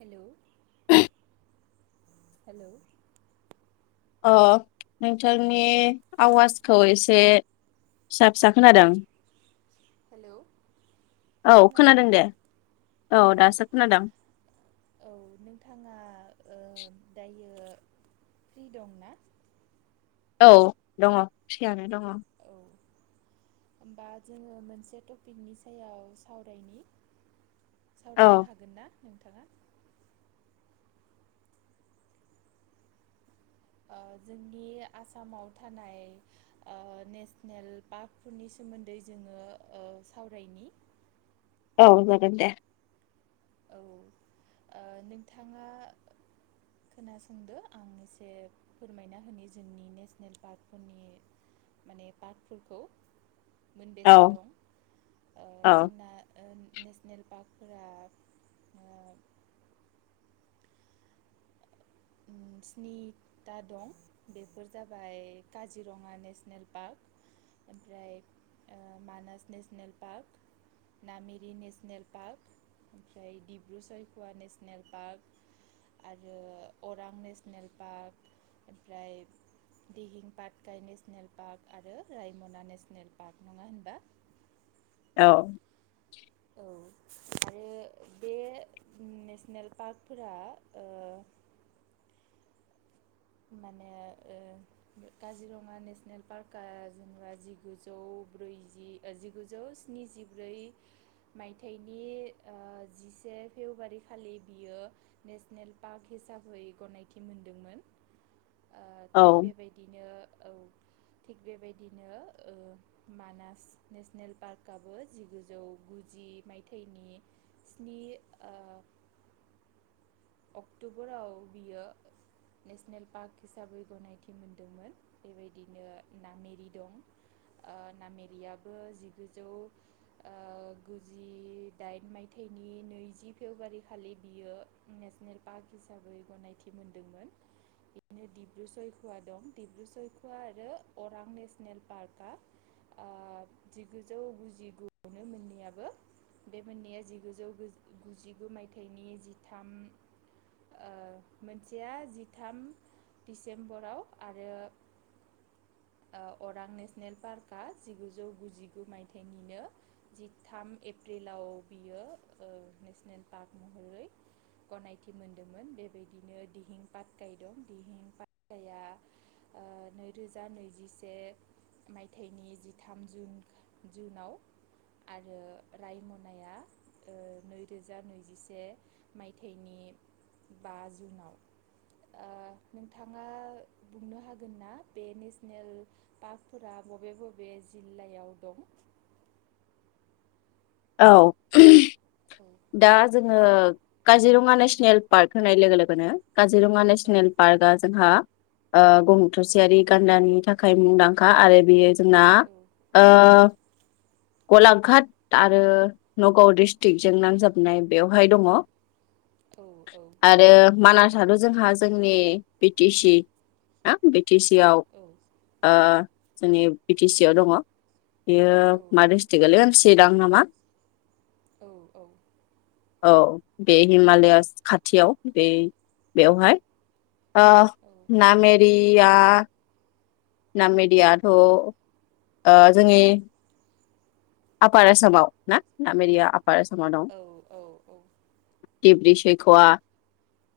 Hello [unintelligible] हेल' ओ नोंथांनि आवाजखौ एसे फिसा फिसा खोनादों हेलौ औ खोनादों ना? दे औ दासो खोनादों औ नोंथाङा ओ दायो फ्रि दंना? औ दङ फियानो दङ औ होमबा जोङो मोनसे टपिकनि सायाव सावरायनायनि औ सावरायनो हागोन ना नोंथाङा ओ जोंनि आसामाव थानाय ओ नेसनेल पार्कफोरनि सोमोन्दै जोङो सावरायनि औ जागोन दे औ नोंथाङा खोनासंदो आं एसे फोरमायना होनि जोंनि नेसनेल पार्कफोरनि माने पार्कफोरखौ औ मोनबेसे दं ओ औ जोंना ओ नेसनेल पार्कफोरा ओ स्निथा दं बेफोर जाबाय काजिरङा नेसनेल पार्क ओमफ्राय Manas national park Nameri national park ओमफ्राय डिब्रु चैक'वा नेसनेल पार्क आरो अरां नेसनेल पार्क ओमफ्राय दिहिं पाटकाय नेसनेल पार्क आरो रायमना नेसनेल पार्क नङा होनबा औ औ आरो बे नेसनेल पार्कफोरा ओ माने ओ काजिरङा नेसनेल पार्कआ जेनबा जिगुजौ ब्रैजि ओ जिगुजौ स्निजिब्रै मायथाइनि ओ जिसे फेब्रुवारि खालि बियो नेसनेल पार्क हिसाबै गनायथि मोनदोंमोन। ओ थिग औ बेबायदिनो औ थिग बेबायदिनो ओ मानास नेसनेल पार्कआबो जिगुजौ गुजि मायथाइनि स्नि अक्टबराव बियो नेसनेल पार्क हिसाबै गनायथि मोनदोंमोन बेबायदिनो नामेरि दं नामेरियाबो जिगुजौ गुजि दाइन मायथाइनि नैजि फेब्रुवारि खालि बियो। नेसनेल पार्क हिसाबै गनायथि मोनदोंमोन बेनो डिब्रु सयखवा दं डिब्रु सयखुवा आरो अरां नेसनेल पार्कआ ओ जिगुजौ गुजिगुआवनो मोननैयाबो बे मोननैया जिगुजौ गुजिगु मायथाइनि जि थाम मोनसेया जिथाम दिडिसेम्बराव आरो अरां नेसनेल पार्कआ जिगुजौ गुजिगु मायथाइनिनो जिथाम एप्रिलाव बियो नेसनेल पार्क महरै। गनायथि मोनदोंमोन बेबायदिनो दिहिं पाटकाय दं दिहिं पाटगाया नैरोजा नैजिसे मायथाइनि जिथाम जुन जुनाव आरो रायमनाया नैरोजा नैजिसे मायथाइनि बा जुनाव ओ नोंथाङा बुंनो हागोन ना बे नेसनेल पार्कफोरा बबे बबे जिल्लायाव दं। औ। औ दा जोङो काजिरङा नेसनेल पार्क होनाय लोगो लोगोनो। काजिरङा औ नेसनेल पार्कआ जोंहा ओ। गं थसेयारि गान्दानि था आख मुंदांखा आरो बेयो ना। औ ओ गलाघाट आरो नगाव डिस्ट्रिग। जों नांजाबनाय बेवहाय दङ। औ औ आरो नंगौ मानासाथ जोंहा ज नि बिटिसि आं बि टि सि आव। औ जोंनि बि टि सि आव दङ। बेयो औ मा दिट्रिक गोलैयो सिरां नामा? औ औ बे हिमालया खाथियाव बे बेवहाय। ओ नामेरि एया नामेरियाथ जोंनि। आपार आसामाव ना ना मेरया बारस म दं औ औ औ ओ दिब्रि [unintelligible]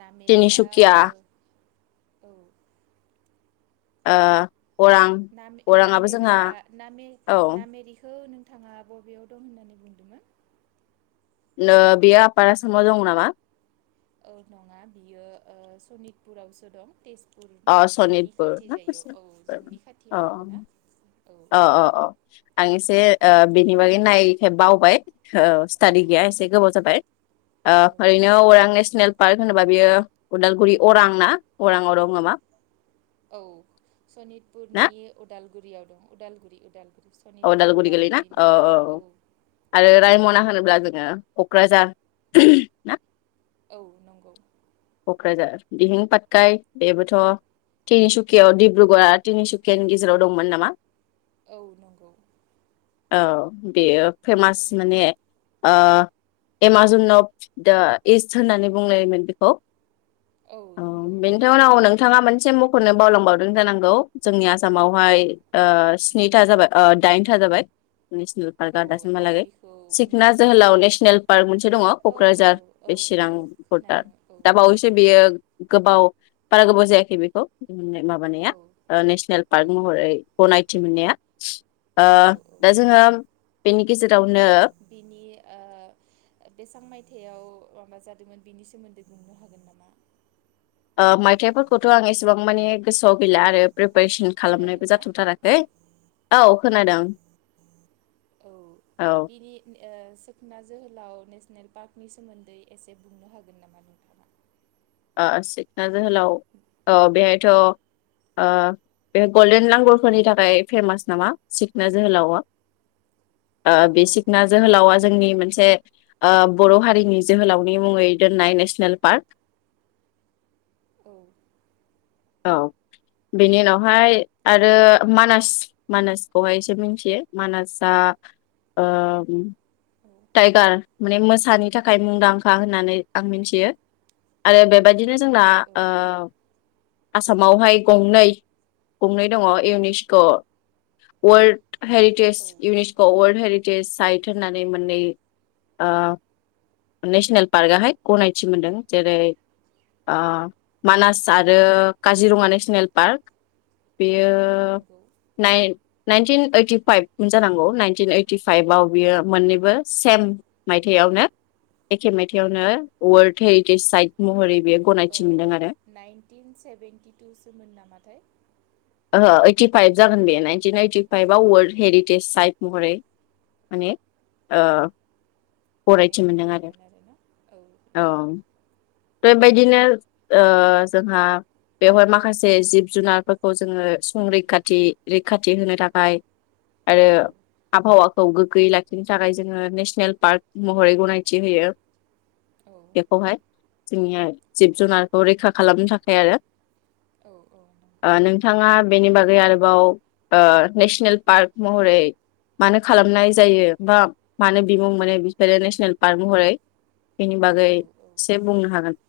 नामेरिया औ। ओ। अरां अराङाबो जोंहा नामेरिया नामेरि। औ नामेरिखौ। औ नोंथाङा बबेयाव दं होननानै बुंदोंमोन। बेयो आफार आसामाव दं नामा। औ नङा बियो सनितपुरावसो दं तेजपुर। अ सनितपुर ना जोंनि अ खाथियाव आरोना औ अ अ अ आं औ एसे बिनि बागै नाय। हो बावबाय। औ स्टाडि गैया एसे गोबाव जाबाय। ओ औ फ्रायनो अरां नेसनेल पार्क होनोबा बियो उदालगुरि अरां ना अरांआव दङ नामा। औ ना सनितपुरनि अदालगुरियाव दं अदालगुरि [inaudible] अदालगुरि गोलै ना औ औ आरो रायमना होनोब्ला। जोङो क'क्राझार ना? औ नंगौ। कक्राझार दिहिं पाटकाय बेबोथ तिनिसुकियाव डिब्रुगड़ा तिनिसुकियानि गेजेराव दंमोन नामा। औ नंगौ। औ बेयो फेमास औ माने ओ एमाजनाव अफ दा इस्ट होननानै बुंलायोमोन बेखौ। औ बेनिथ उनाव नोंथाङा मोन मोनसे मखनो बावलांबावदों जानांगौ जोंनिया औ आसामावहाय। स्निथा जाबाय दाइनथा जाबाय। नेसनेल औ पार्कआ आं दासिमहालागै बेखौ सिखना मिथिया जोहोलाव नेसनेल पार्क मोनसे दङ औ औ कक्राझार औ बे चिरां औ बरडार खोनादों औ दा बावैसो बेयो गोबाव बारा गोबाव जायाखै बेखौ। मोन्नाय माबानाया औ ओ नेसनेल पार्क औ महरै गनाय मिथि मोननाया। औ औ दा जोंङो। बेनि गेजेर बिनि बेसेबां मायथायाव। माबा जादोंमोन बेनि सोमोन्दै बुंनो हागोन नामा। मायथाइफोरखौथ आं एसेबां माने गोसोआव गैला आरो। बायसन खोनादों खालामनायबो ना जाथथाराखै औ खोनादों। औ औ बिनि सिखोना जोहोलाव। नेसनेल पार्कनि सोमोन्दै एसे बुंनो हागोन नामा नोंथाङा। ओ सिखना जोहोलाव ओ बेहायथ ओ बे गल्डेन लांगुरफोरनि थाखाय फेमास नामा सिखना जोहोलाव औ बि औ सिखना औ जोहोलावा जोंनि मोनसे बर हारिनि जोहोलावनि मुङै दोननाय नेसनेल पार्क। औ। औ बेनि उनावहाय आरो मानास मानासखौहायसो मिथियो मानासआ ओ टाइगार माने मोसानि थाखाय मुंदांखा होननानै आं मिथियो आरो बे। बेबायदिनो जोंना। औ आसामावहाय गंनै गंनै दङ इउनिस्क वर्ड। हेरिटेज औ इउनिसखौ वरड हेरिटेज साइट होननानै नै ओ नेसनेल पार्कआहाय गनायथि मोनदों जेरै ओ उम मानास आरो काजिरङा नेसनेल पार्क बेयो औ नंगौ नाइन नाइनटिन ओइटिफाइभ जानांगौ ननटिन ओइटिफाइभव बियो मोननै सेम मायथयावनो एखे मायथाइयावनो वर्ल्ड हेरिटेज साइट महरै- बेयो ओ गनायथि मोनदों आरो नाइनटिन सेभेेनटिथु‌ सोमोन नामाथाय? ओ ओइटिफाइभ जागोन बे नाइनटिन ओइटिफाइभआव औ वर्ल्डनि औ हेरिटेज साइट महरै माने ओ- गनायथि मोनदोंमोन आरो ना औ बेबायदिनो ओ जोंहा बेवहाय माखासे जिब जुनारफोरखौ जोङो संरैखाथि रैखाथि होनो थाखाय- आरो औ आबहावाखौ गोगो- गैयै लाखिनो थाखाय जोङो नेसनेल पार्क महरै गनायथि होयो औ [unintelligible] औ जिब जुनारखौ रैखा खालामनो थाखाय आरो औ नंगौ ओ नोंथाङा बेनि बागै आरो- आव ओ नेसनेल पार्क महरै मानो खालामनाय जायो बा मानो बिमुं मोनो बिफोरो नेसनेल पार्क महरै बेनि बागै औ औ से बे [inaudible]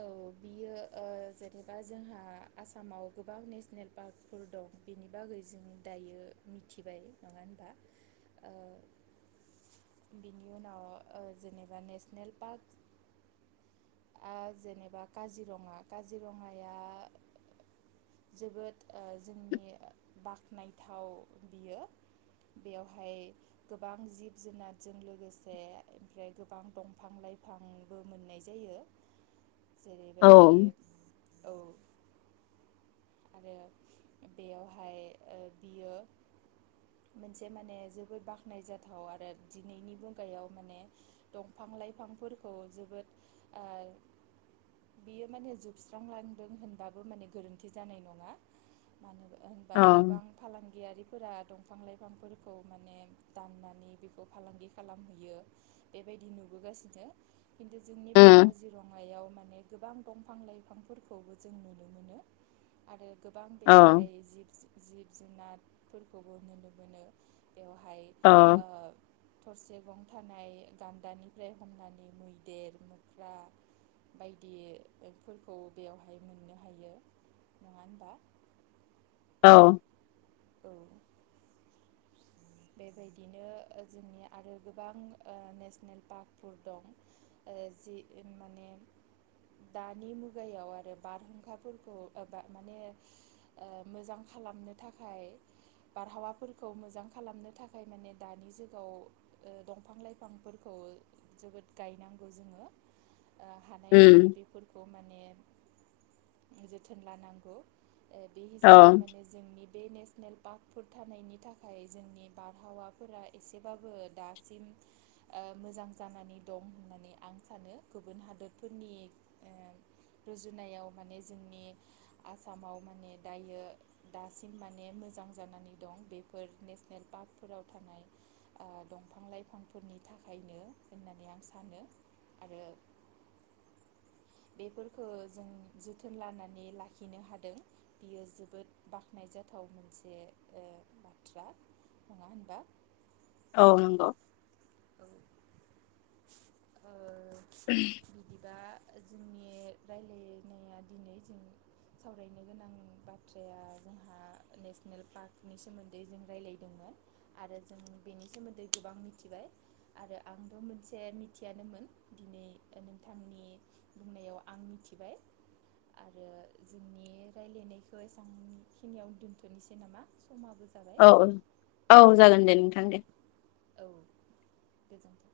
औ बियो ओ जेनेबा जोंहा आसामाव गोबां नेसनेल पार्कफोर दं बिनि बागै जों दायो मिथिबाय नङा होनबा ओ बिनि उनाव ओ जेनेबा नेसनेल पार्क- आ जेनेबा काजिरङा काजिरङाया जोबोद ओ जोंनि बाख्नायथाव बियो बेवहाय गोबां जिब जुनारजों लोगोसे ओमफ्राय गोबां दंफां लाइफांबो मोननाय जायो। औ जेरैबायदि- औ आरो बेयावहाय ओ‌ बियो मोनसे माने जोबोद बाख्नाय जाथाव आरो दिनैनि मुगायाव माने दंफां लाइफांफोरखौ ओ जोबोद ओ बियो माने जोबस्रांलांदों होनबाबो माने गोरोन्थि। थि जानाय नङा मानोबा- होनबा औ गोबां फालांगियारिफोरा दं। बिफां लाइफांफोरखौ माने दाननानै बेखौ फालांगि खालामहैयो बेबायदि नुबोगासिनो खिन्थु जोंनि बे उम काजिरङायाव माने गोबां दंफां लाइफांफोरखौबो जों नुनो मोनो आरो- गोबां औ बेवहाय जिब- जिब जुनारफोरखौबो नुनो मोनो बेवहाय औ ओ- थरसे गं थानाय गान्दानिफ्राय हमनानै मैदेर मोख्रा बायदिफोरखौ बेवहाय मोननो हायो। नङा होनबा औ औ बेबायदिनो जोंनि आरो गोबां नेसनेल पार्कफोर दं जि माने दानि मुगायाव आरो बारहुंखाफोरखौ माने मोजां खालामनो थाखाय थाखाय बारहावाफोरखौ मोजां खालामनो थाखाय माने दानि जुगाव ओ दंफां लाइफांफोरखौ जोबोद गायनांगौ जोङो ओ हानायमानि उम बेफोरखौ माने- जोथोन लानांगौ ओ बे औ हिसाबै माने जोंनि- बे नेसनेल पार्कफोर थानायनि थाखाय जोंनि बारहावाफोरा एसेबाबो दासिम ओ मोजां जानानै दं होननानै आं सानो गुबुन हादरफोरनि ओ रुजुनायाव माने जोंनि आसामाव माने दायो दा- बांसिन माने मोजां जानानै दं बेफोर नेसनेल पार्कफोराव थानाय आ दंफां लाइफांफोरनि थाखायनो होननानै आं सानो आरो- बेफोरखौ जों जोथोन लानानै लाखिनो हादों बियो जोबोद बाख्नायजाथाव मोनसे ओ बाथ्रा नङा होनबा औ नंगौ औ ओ [inaudible] बिदिबा जोंनि रायलायनाया दिनै जों सावरायनो गोनां बाथ्राया जोंहा नेसनेल पार्कनि सोमोन्दै जों रायलायदोंमोन आरो जों बेनि सोमोन्दै गोबां एसे मिथियानोमोन दिनै नोंथांनि बुंनायाव आं मिथिबाय आरो जोंनि राय्लायनायखौ एसेबांखिनियाव दोन्थ'नोसै नामा समाबो जाबाय औ ओ औ जागोन दे औ नोंथां दे औ गोजोनथों।